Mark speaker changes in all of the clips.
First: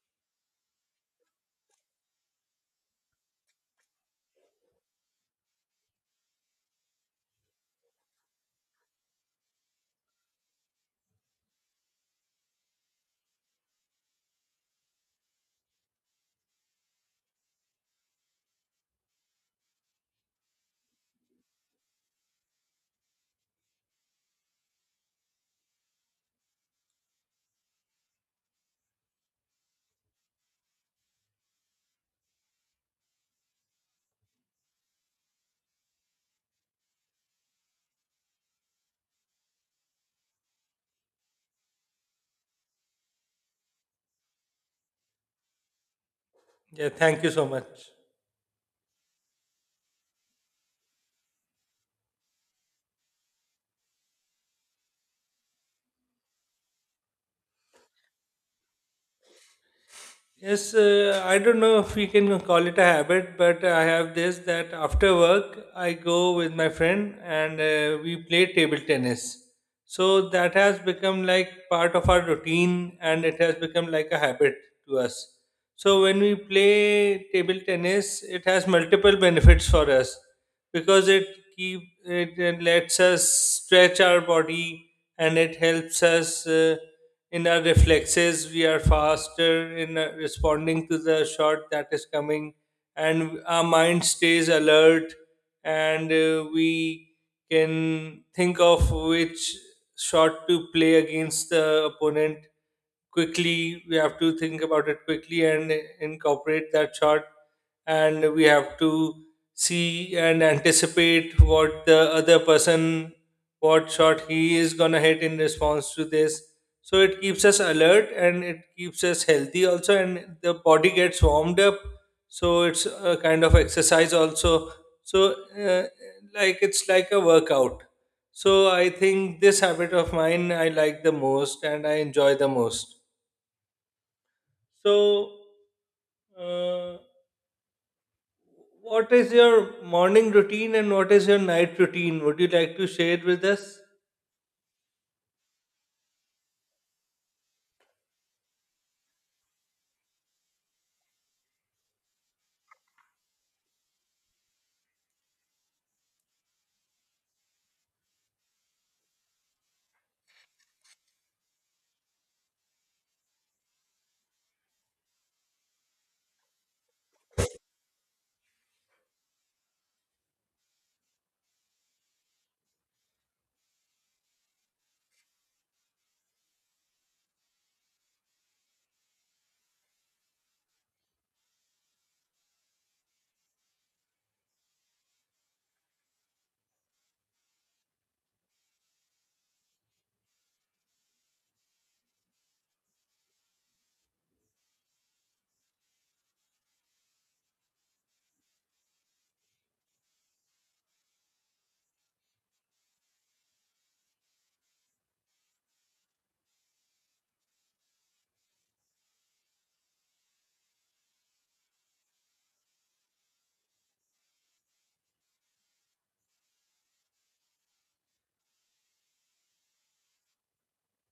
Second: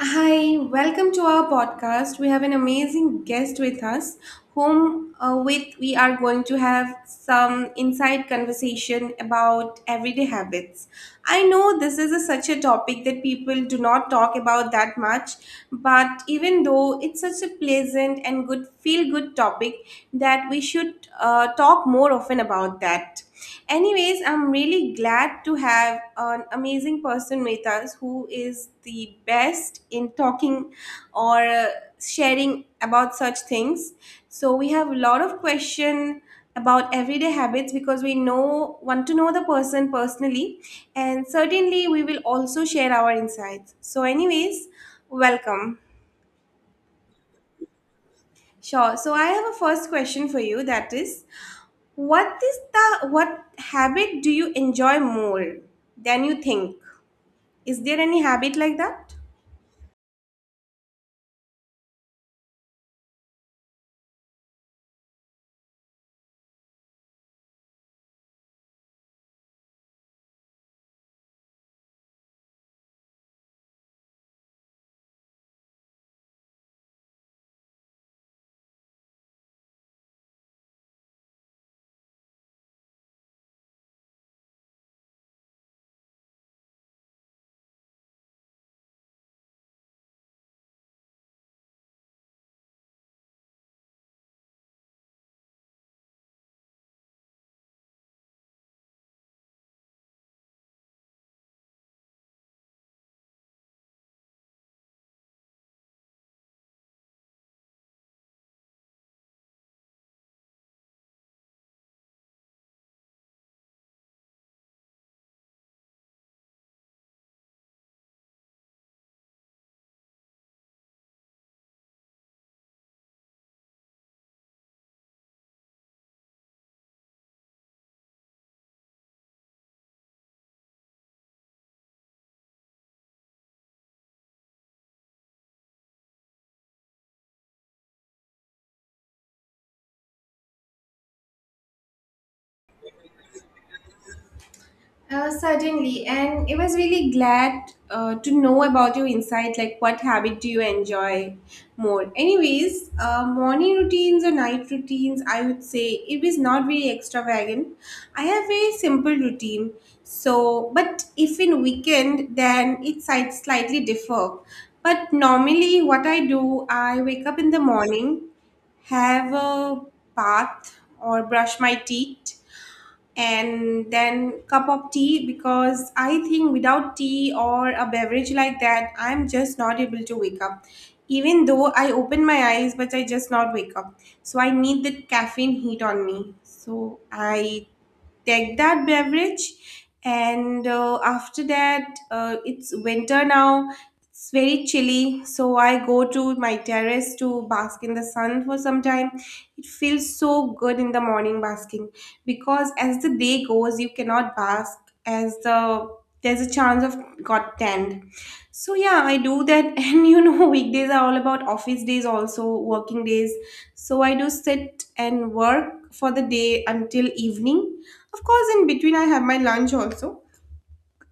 Speaker 1: Hi, welcome to our podcast. We have an amazing guest with us, whom with we are going to have some inside conversation about everyday habits. I know this is such a topic that people do not talk about that much, but even though it's such a pleasant and good feel good topic that we should talk more often about that. Anyways, I'm really glad to have an amazing person with us who is the best in talking or sharing about such things. So we have a lot of question about everyday habits because we know want to know the person personally and certainly we will also share our insights. So anyways, welcome.
Speaker 2: Yeah, thank you so much.
Speaker 1: Sure. So I have a first question for you that is, what is the what habit do you enjoy more than you think? Is there any habit like that?
Speaker 2: Yes, I don't know if we can call it a habit, but I have this that after work I go with my friend and we play table tennis. So that has become like part of our routine and it has become like a habit to us. So when we play table tennis, it has multiple benefits for us because it lets us stretch our body and it helps us. In our reflexes we are faster in responding to the shot that is coming, and our mind stays alert, and we can think of which shot to play against the opponent. Quickly we have to think about it quickly and incorporate that shot, and we have to see and anticipate what the other person, what shot he is going to hit in response to this. So it keeps us alert and it keeps us healthy also, and the body gets warmed up, so it's a kind of exercise also. So uh, like it's like a workout. So I think this habit of mine I like the most and I enjoy the most. So uh, what is your morning routine and what is your night routine? Would you like to share it with us?
Speaker 1: Certainly, and it was really glad to know about your insight. Like, what habit do you enjoy more? Anyways, morning routines or night routines, I would say it is not very extravagant. I have very simple routine. So, but if in weekend, then it slightly differ. But normally, what I do, I wake up in the morning, have a bath or brush my teeth, and then cup of tea because I think without tea or a beverage like that I'm just not able to wake up. Even though I open my eyes, but I just not wake up. So I need the caffeine heat on me, so I take that beverage. And after that, it's winter now, it's very chilly, so I go to my terrace to bask in the sun for some time. It feels so good in the morning basking, because as the day goes you cannot bask as there's a chance of got tanned. So yeah, I do that. And you know, weekdays are all about office days also, working days. So I do sit and work for the day until evening. Of course, in between I have my lunch also.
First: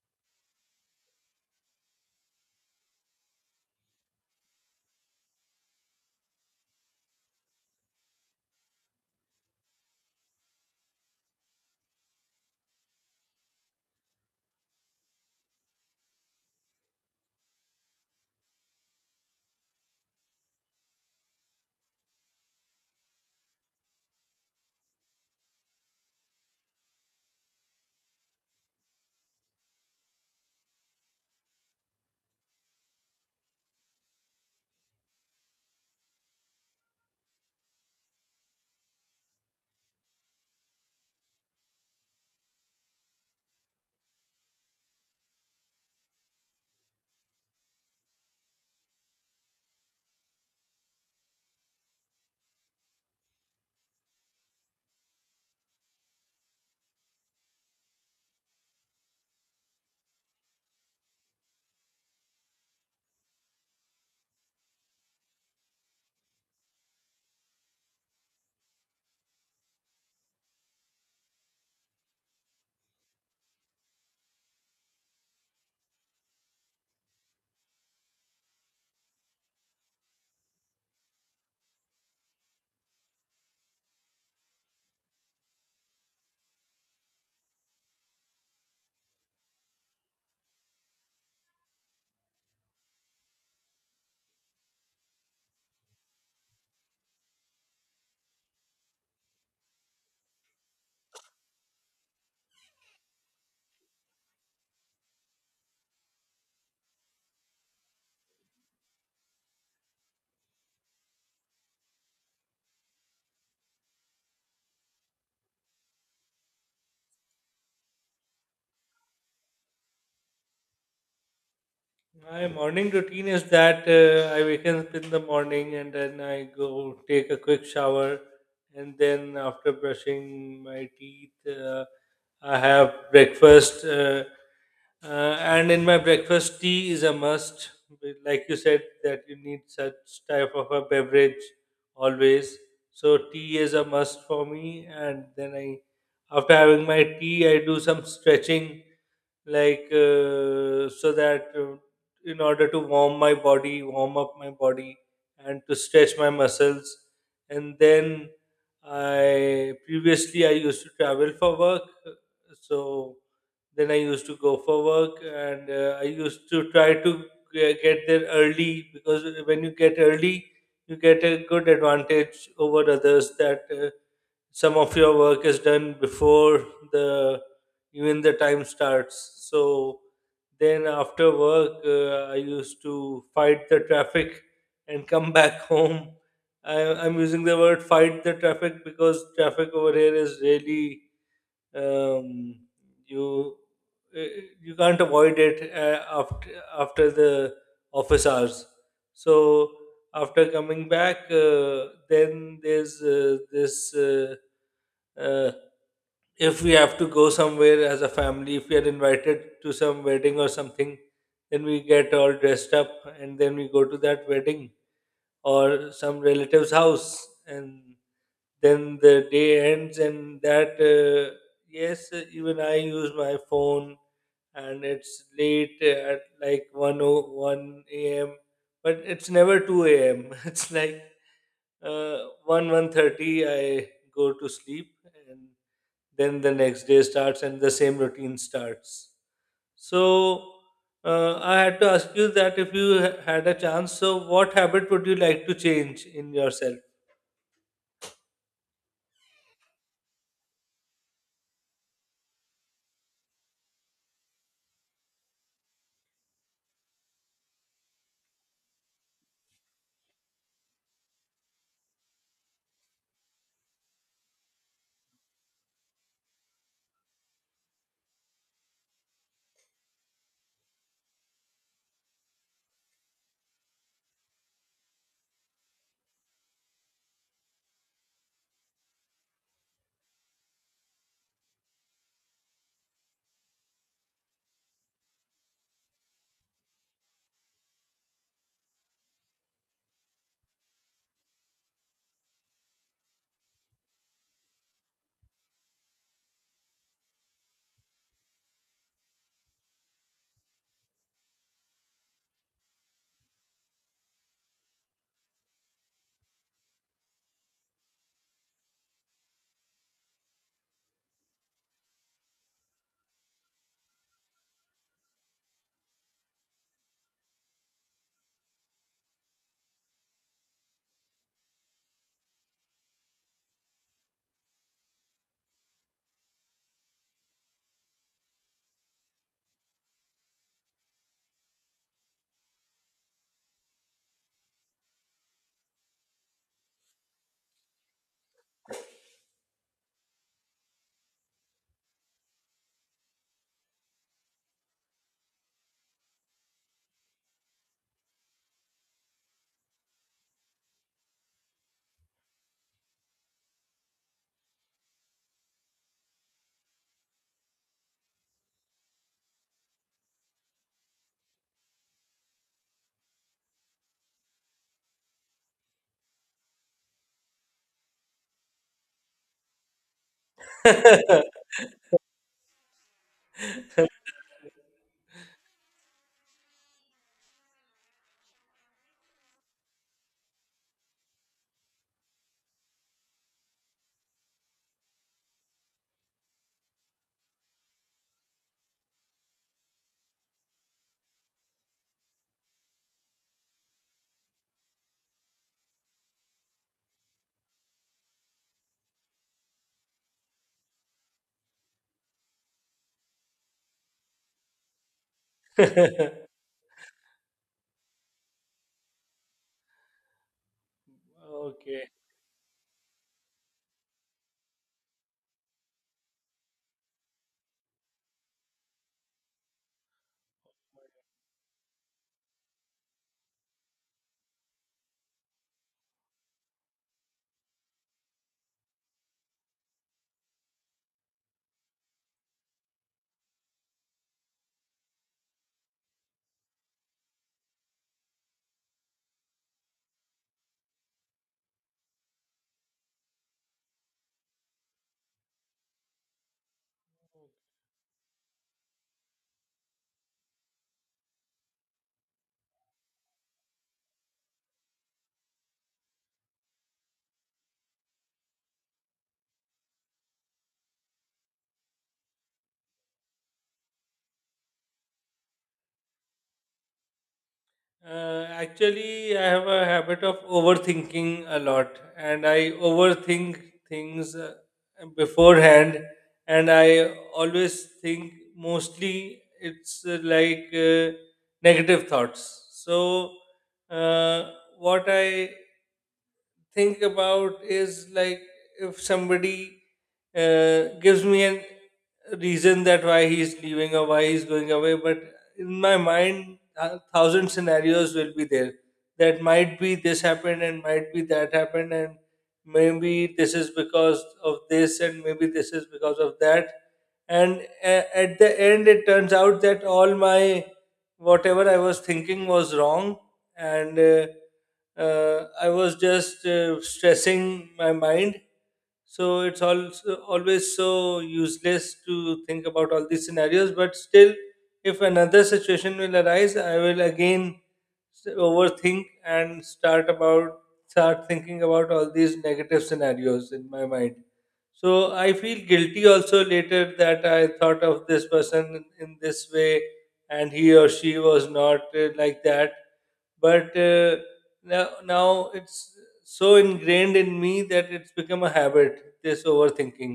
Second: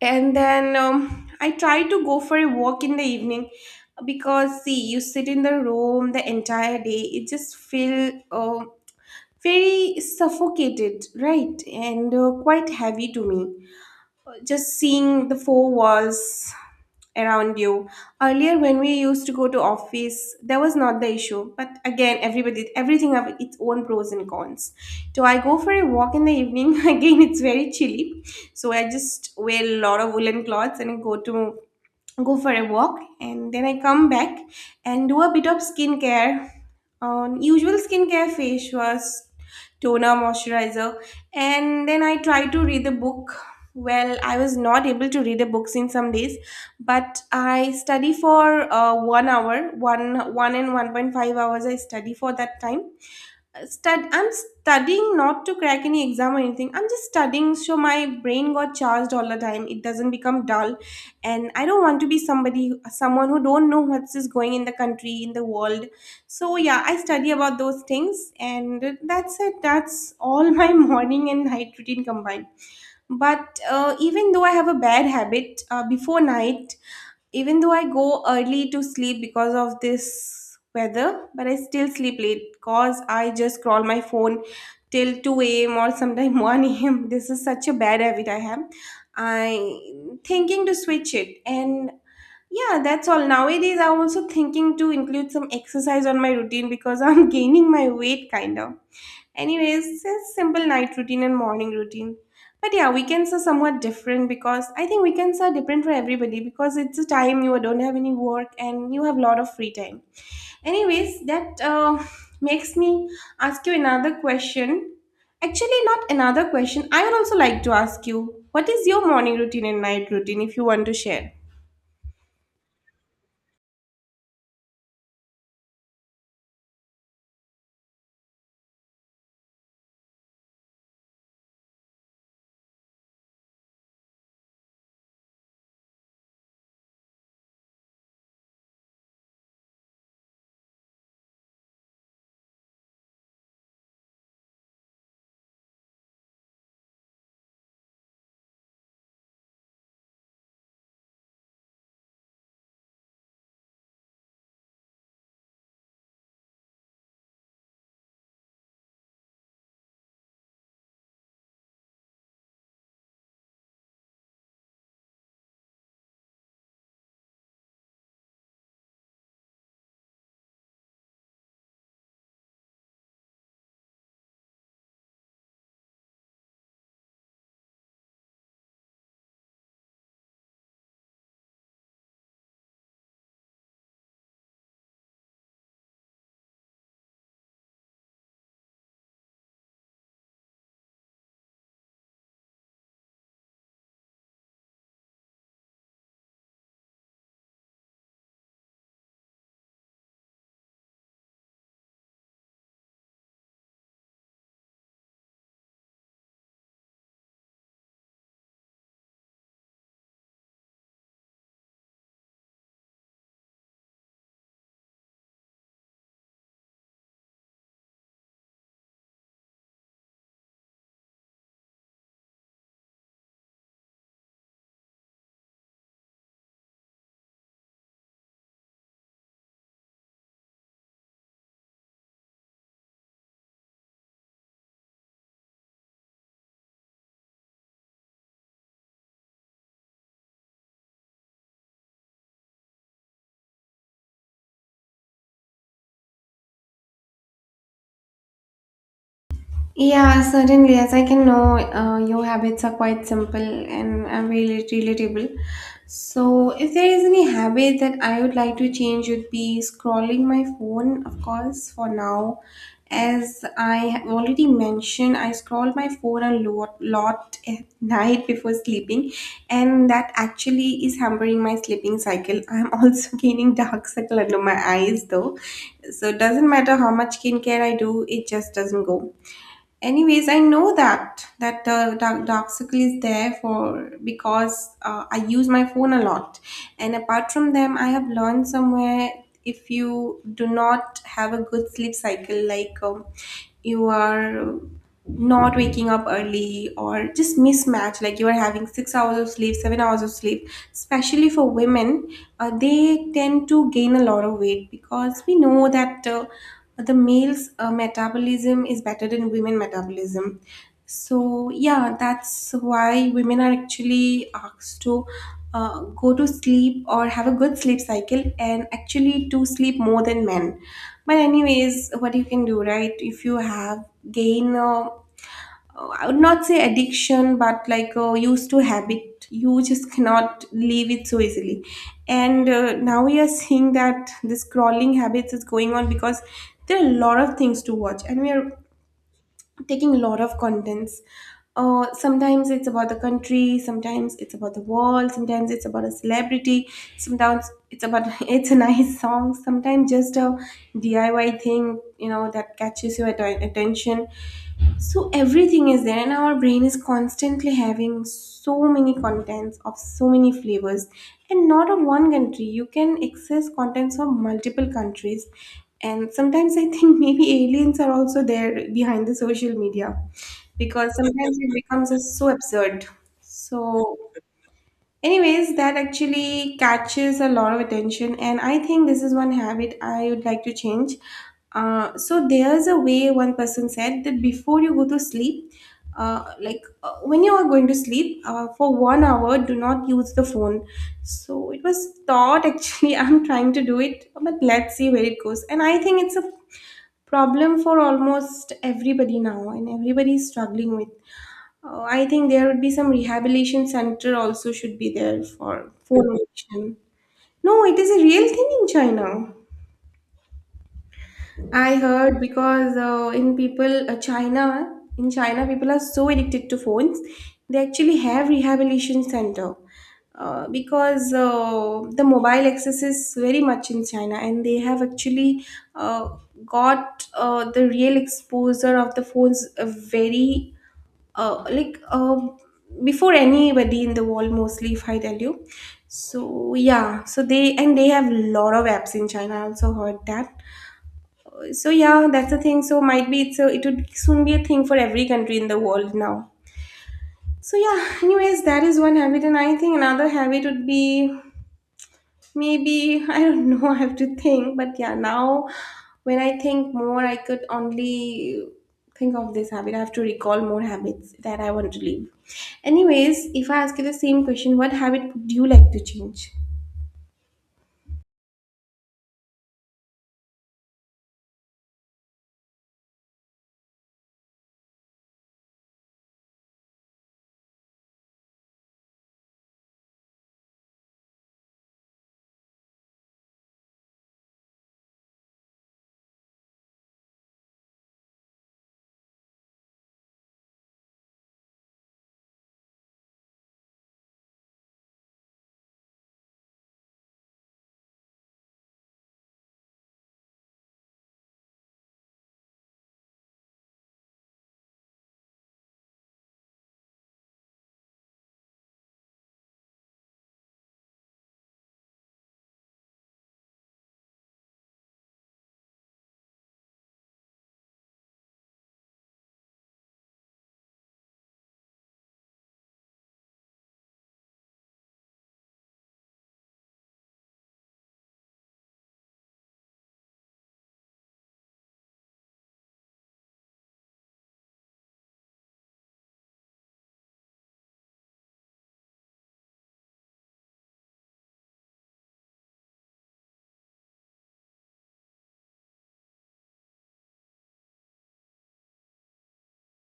Speaker 1: And then I try to go for a walk in the evening, because see, you sit in the room the entire day, it just feel very suffocated, right? And quite heavy to me. Just seeing the four walls around you. Earlier, when we used to go to office, that was not the issue. But again, everybody, everything have its own pros and cons. So I go for a walk in the evening. Again, it's very chilly, so I just wear a lot of woolen clothes and go for a walk, and then I come back and do a bit of skincare. Usual skincare, face wash, toner, moisturizer, and then I try to read the book. Well, I was not able to read the books in some days, but I study for 1 hour, 1 and 1.5 hours. I study for that time, I'm studying not to crack any exam or anything. I'm just studying so my brain got charged all the time. It doesn't become dull, and I don't want to be someone who don't know what's is going in the country, in the world. So yeah, I study about those things, and that's it. That's all my morning and night routine combined. But even though I have a bad habit before night, even though I go early to sleep because of this weather, but I still sleep late because I just scroll my phone till 2 a.m. or sometime 1 a.m. This is such a bad habit I have. I thinking to switch it. And yeah, that's all. Nowadays, I'm also thinking to include some exercise on my routine because I'm gaining my weight kind of. Anyways, it's simple night routine and morning routine. But yeah, weekends are somewhat different because I think weekends are different for everybody because it's a time you don't have any work and you have a lot of free time. Anyways, that makes me ask you another question. Actually, not another question. I would also like to ask you, what is your morning routine and night routine if you want to share?
Speaker 2: My morning routine is that I wake up in the morning and then I go take a quick shower, and then after brushing my teeth, I have breakfast. And in my breakfast, tea is a must. But like you said, that you need such type of a beverage always. So tea is a must for me. After having my tea, I do some stretching, like so that in order to warm up my body and to stretch my muscles. And then I previously I used to travel for work. So then I used to go for work, and I used to try to get there early, because when you get early, you get a good advantage over others, that some of your work is done before the even the time starts. So then after work, I used to fight the traffic and come back home. I'm using the word "fight the traffic" because traffic over here is really um, you you can't avoid it after after the office hours. So after coming back, then there's this uh, if we have to go somewhere as a family, if we are invited to some wedding or something, then we get all dressed up and then we go to that wedding or some relative's house, and then the day ends. And that, yes, even I use my phone, and it's late at like one o one a.m., but it's never 2 a.m. It's like uh, 1 one thirty. I go to sleep, and then the next day starts and the same routine starts. So I had to ask you that, if you had a chance, so what habit would you like to change in yourself?
Speaker 1: Yeah, certainly. As I can know, your habits are quite simple and are really relatable. So, if there is any habit that I would like to change, would be scrolling my phone, of course, for now. As I have already mentioned, I scroll my phone a lot, lot at night before sleeping, and that actually is hampering my sleeping cycle. I'm also gaining dark circle under my eyes, though. So, it doesn't matter how much skincare I do, it just doesn't go. Anyways, I know that dark circle is there for because I use my phone a lot. And apart from them, I have learned somewhere, if you do not have a good sleep cycle, like you are not waking up early or just mismatch, like you are having 6 hours of sleep, 7 hours of sleep, especially for women, they tend to gain a lot of weight, because we know that the male's metabolism is better than women metabolism. So yeah, that's why women are actually asked to go to sleep or have a good sleep cycle and actually to sleep more than men. But anyways, what you can do, right, if you have gain oh, I would not say addiction, but like used to habit. You just cannot leave it so easily. And now we are seeing that this scrolling habits is going on because there are a lot of things to watch, and we are taking a lot of contents. Sometimes it's about the country, sometimes it's about the world, sometimes it's about a celebrity, sometimes it's about it's a nice song, sometimes just a DIY thing, you know, that catches your attention. So everything is there, and our brain is constantly having so many contents of so many flavors, and not of one country, you can access contents from multiple countries. And sometimes I think maybe aliens are also there behind the social media, because sometimes it becomes so absurd. So anyways, that actually catches a lot of attention, and I think this is one habit I would like to change. So there's a way one person said that before you go to sleep, when you are going to sleep for 1 hour, do not use the phone. So it was thought actually. I'm trying to do it, but let's see where it goes. And I think it's a problem for almost everybody now, and everybody is struggling with. Oh, I think there would be some rehabilitation center also should be there for phone addiction. No, it is a real thing in China. I
Speaker 2: Okay.
Speaker 1: heard because in China, people are so addicted to phones. They actually have rehabilitation center because the mobile access is very much in China, and they have actually uh, got the real exposure of the phones very uh, like um before anybody in the world, mostly, if I tell you. So yeah, so they, and they have lot of apps in China, I also heard that. So yeah, that's the thing, so might be it would soon be a thing for every country in the world now. So yeah, anyways, that is one habit, and I think another habit would be maybe, I don't know, I have to think. But yeah, now when I think more, I could only think of this habit. I have to recall more habits that I want to leave. Anyways, if I ask you the same question, what habit would you like to change?
Speaker 2: Actually, I have a habit of overthinking a lot, and I overthink things beforehand, and I always think, mostly it's like negative thoughts. So, uh, what I think about is like, if somebody gives me an reason that why he's leaving or why he's going away, but in my mind, a thousand scenarios will be there. That might be this happened and might be that happened, and maybe this is because of this, and maybe this is because of that. And at the end, it turns out that all my, whatever I was thinking was wrong, and I was just stressing my mind. So it's also always so useless to think about all these scenarios. But still, if another situation will arise, I will again s- overthink and start about start thinking about all these negative scenarios in my mind. So I feel guilty also later that I thought of this person in this way, and he or she was not like that, but now it's so ingrained in me that it's become a habit, this overthinking.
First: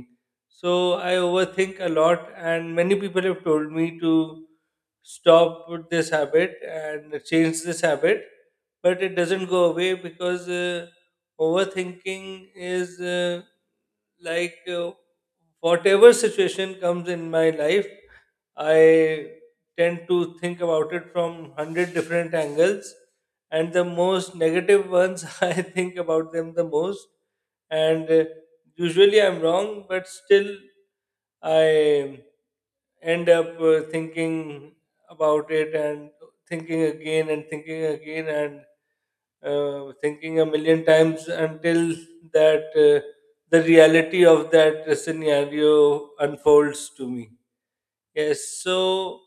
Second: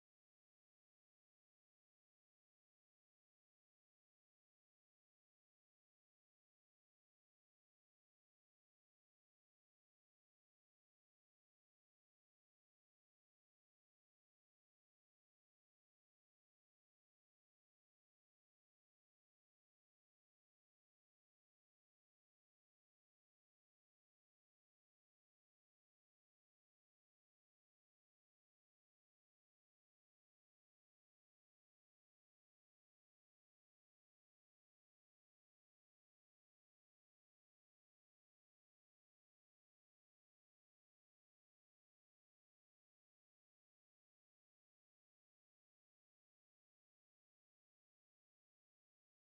Speaker 2: So I overthink a lot, and many people have told me to stop with this habit and change this habit, but it doesn't go away because overthinking is like whatever situation comes in my life, I tend to think about it from 100 different angles, and the most negative ones I think about them the most. And usually I'm wrong, but still I end up thinking about it, and thinking again and thinking again and thinking a million times until that the reality of that scenario unfolds to me. Yes, so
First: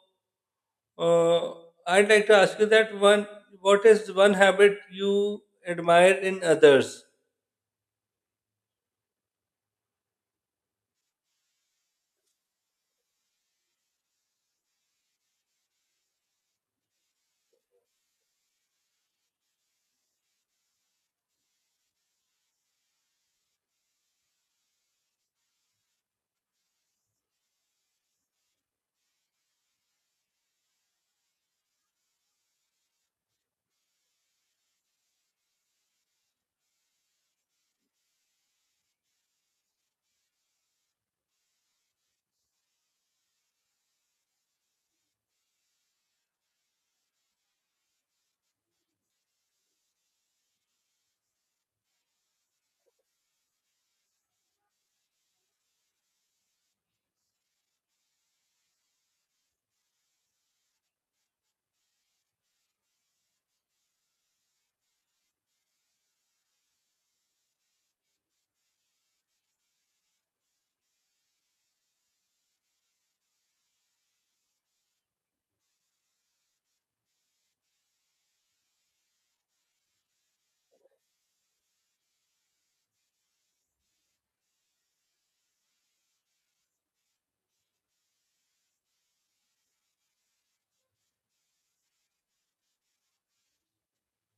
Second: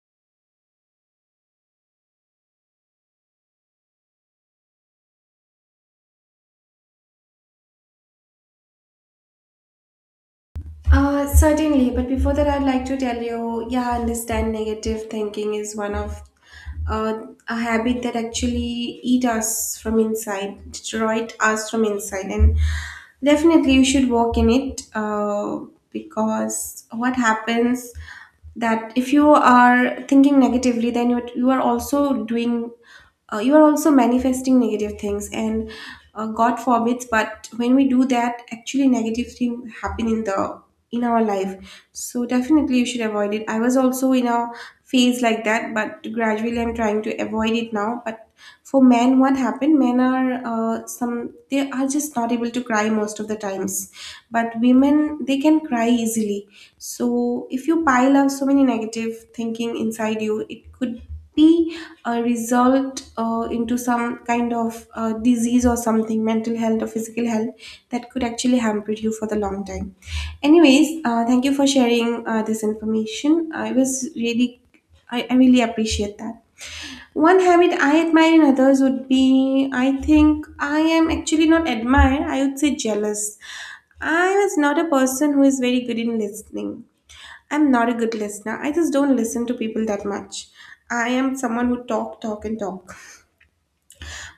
Speaker 2: uh, I'd like to ask you that one. What is one habit you admire in others?
Speaker 1: Certainly, but before that, I'd like to tell you, yeah, I understand negative thinking is one of uh, a habit that actually eat us from inside, destroyed us from inside, and definitely you should work in it because what happens that if you are thinking negatively, then you are also doing you are also manifesting negative things, and god forbids, but when we do that, actually negative things happen in the in our life. So definitely you should avoid it. I was also in a phase like that, but gradually I'm trying to avoid it now. But for men, what happened, men are some, they are just not able to cry most of the times, but women, they can cry easily. So if you pile up so many negative thinking inside you, it could be result into some kind of disease or something, mental health or physical health, that could actually hamper you for the long time. Anyways, thank you for sharing this information. I was really, I really appreciate that. One habit I admire in others would be, I think I am actually not admire, I would say jealous. I was not a person who is very good in listening. I'm not a good listener. I just don't listen to people that much. I am someone who talk, talk, and talk.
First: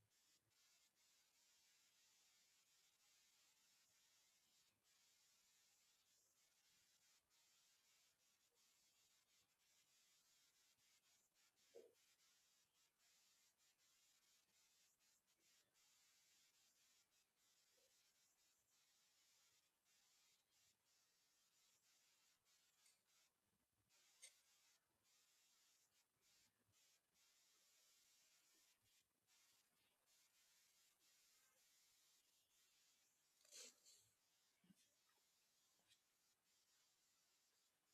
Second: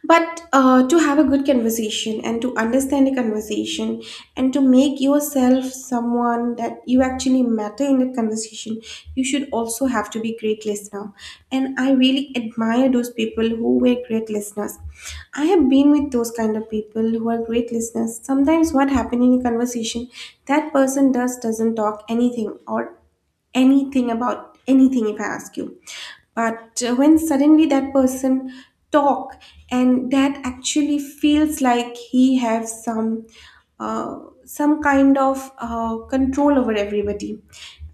Speaker 1: But to have a good conversation and to understand a conversation and to make yourself someone that you actually matter in the conversation, you should also have to be great listener. And I really admire those people who were great listeners. I have been with those kind of people who are great listeners. Sometimes what happened in a conversation, that person doesn't talk anything or anything about anything if I ask you. But when suddenly that person talk, and that actually feels like he has uh, some kind of control over everybody,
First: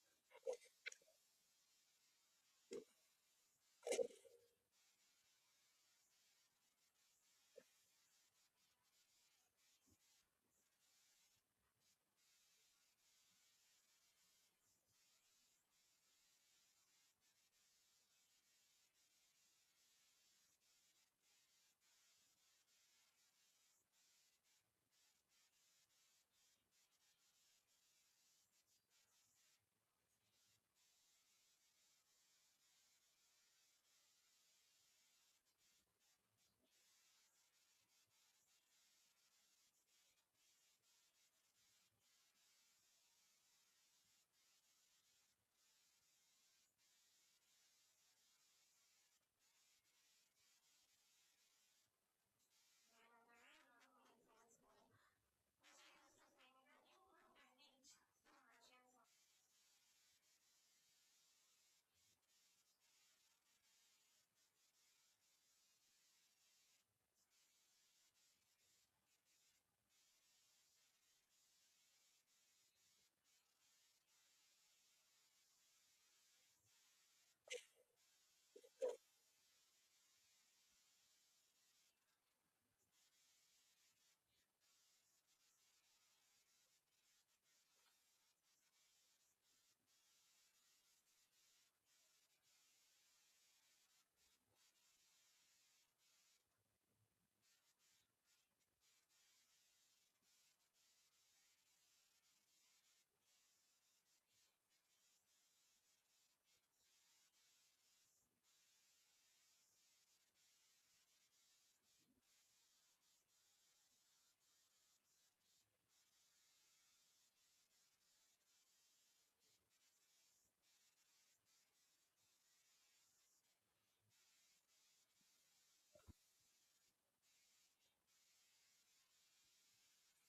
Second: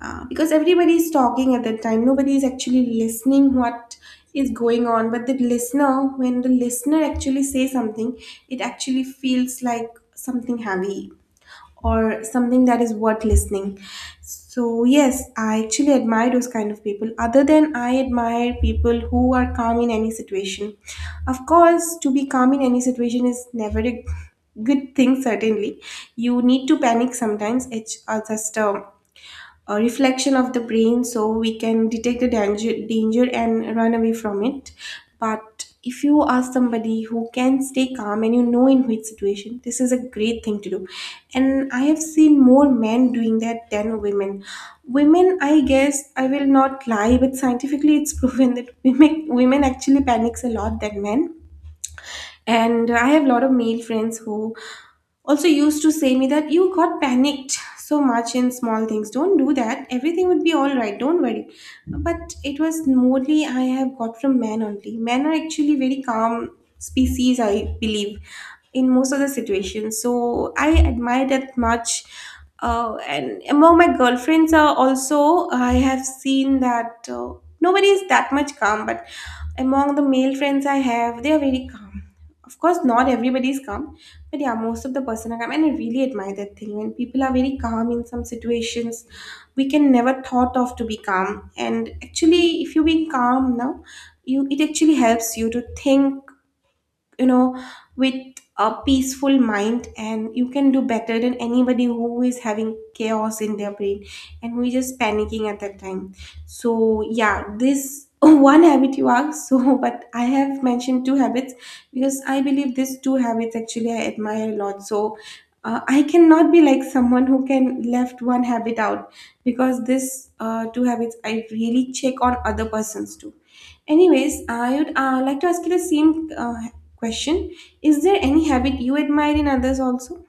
Speaker 1: because everybody is talking at that time, nobody is actually listening what is going on, but the listener, when the listener actually say something, it actually feels like something heavy or something that is worth listening. So, yes, I actually admire those kind of people. Other than I admire people who are calm in any situation. Of course, to be calm in any situation is never a good thing, certainly. You need to panic sometimes, it's just a reflection of the brain so we can detect the danger and run away from it. But if you are somebody who can stay calm and you know in which situation, this is a great thing to do. And I have seen more men doing that than women. Women, I guess, I will not lie, but scientifically it's proven that women actually panics a lot than men. And I have a lot of male friends who also used to say me that you got panicked so much in small things, don't do that, everything would be all right, don't worry. But it was mostly I have got from men only. Men are actually very calm species, I believe, in most of the situations. So I admire that much. And among my girlfriends are also I have seen that nobody is that much calm, but among the male friends I have, they are very calm. Of course, not everybody is calm, but yeah, most of the person are calm, and I really admire that thing when people are very calm in some situations we can never thought of to be calm. And actually, if you being calm now, you it actually helps you to think, you know, with a peaceful mind, and you can do better than anybody who is having chaos in their brain and we just panicking at that time. So yeah, this one habit you asked, so but I have mentioned two habits because I believe these two habits actually I admire a lot. So I cannot be like someone who can left one habit out, because this two habits I really check on other persons too. Anyways, I would like to ask you the same question. Is there any habit you admire in others also?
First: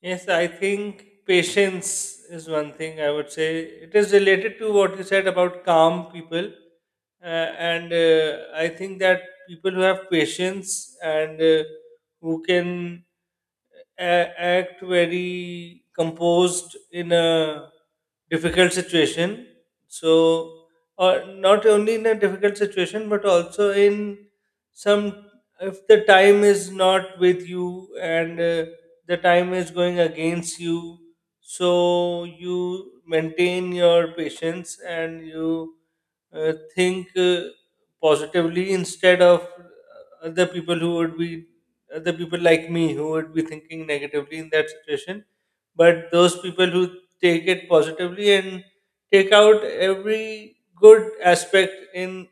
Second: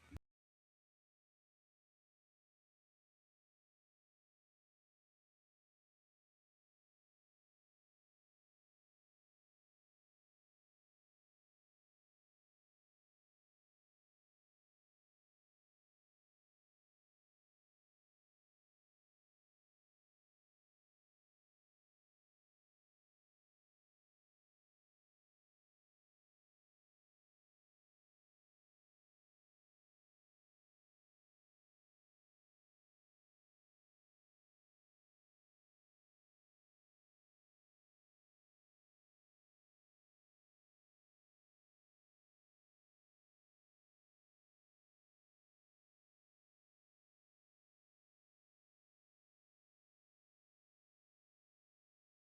Speaker 2: Yes, I think patience is one thing I would say. It is related to what you said about calm people. And I think that people who have patience and who can act very composed in a difficult situation. So, or not only in a difficult situation, but also in some, if the time is not with you and the time is going against you, so you maintain your patience and you think positively, instead of uh, other people who would be other people like me, who would be thinking negatively in that situation. But those people who take it positively and take out every good aspect in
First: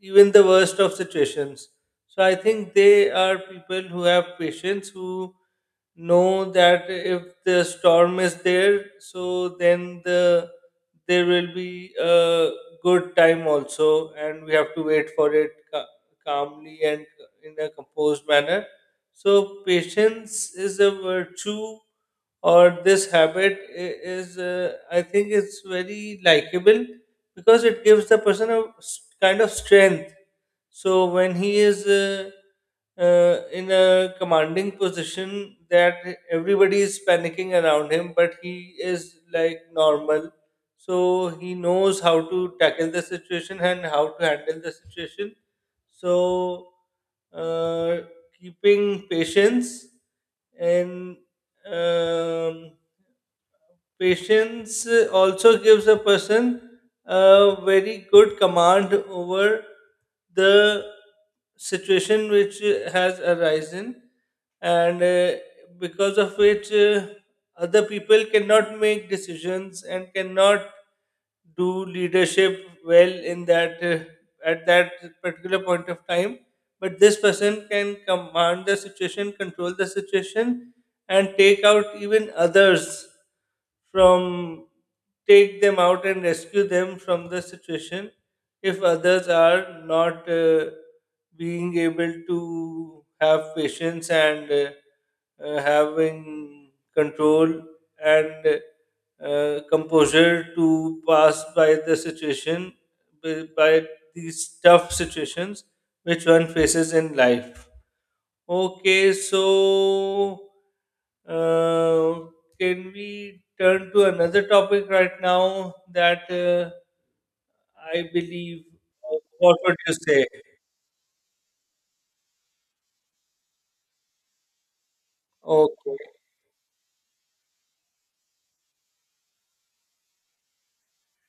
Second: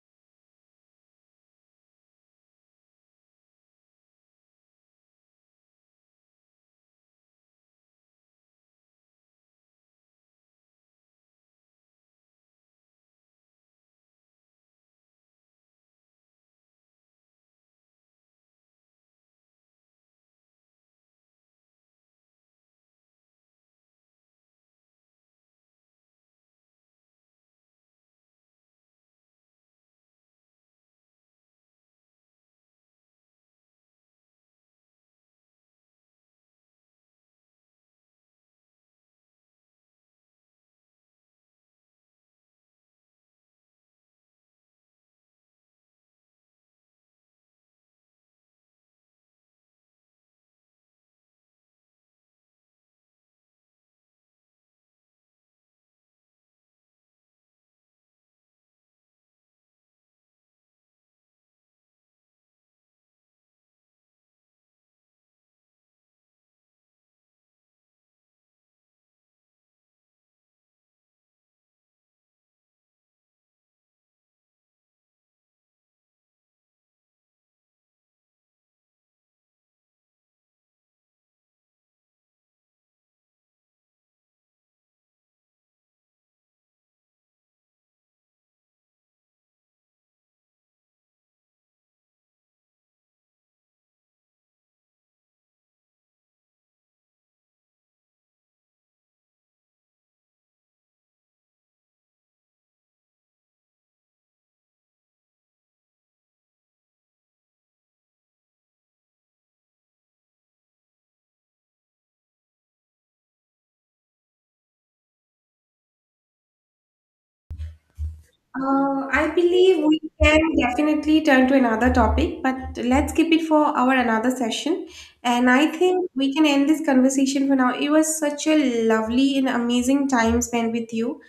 Speaker 2: even the worst of situations, so I think they are people who have patience, who know that if the storm is there, so then there will be a good time also, and we have to wait for it calmly and in a composed manner. So patience is a virtue, or this habit I- is I think it's very likable, because it gives the person a kind of strength. So when he is in a commanding position, that everybody is panicking around him but he is like normal, so he knows how to tackle the situation and how to handle the situation. So uh, keeping patience and um, patience also gives a person a very good command over the situation which has arisen, and because of which other people cannot make decisions and cannot do leadership well in that, at that particular point of time. But this person can command the situation, control the situation, and take out even others from, take them out and rescue them from the situation, if others are not being able to have patience and having control and composure to pass by the situation, by these tough situations which one faces in life. Okay, so uh, can we turn to another topic right now, that I believe?
Speaker 1: I
Speaker 2: What would
Speaker 1: believe
Speaker 2: you
Speaker 1: we
Speaker 2: say?
Speaker 1: can definitely turn to another topic, but let's keep it for our another session. And I
Speaker 2: Okay,
Speaker 1: think we can end this conversation for now. It was such a lovely and amazing time spent with you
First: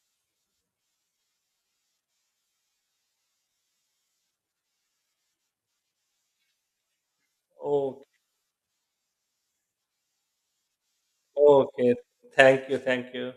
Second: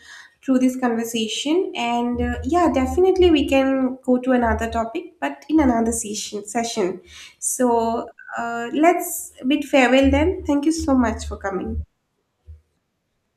Speaker 1: through this conversation. And yeah, definitely we can go to another topic, but in another session. Session.
Speaker 2: okay,
Speaker 1: So let's bid farewell then. Thank you so much for coming.
Speaker 2: okay. Thank you, thank you.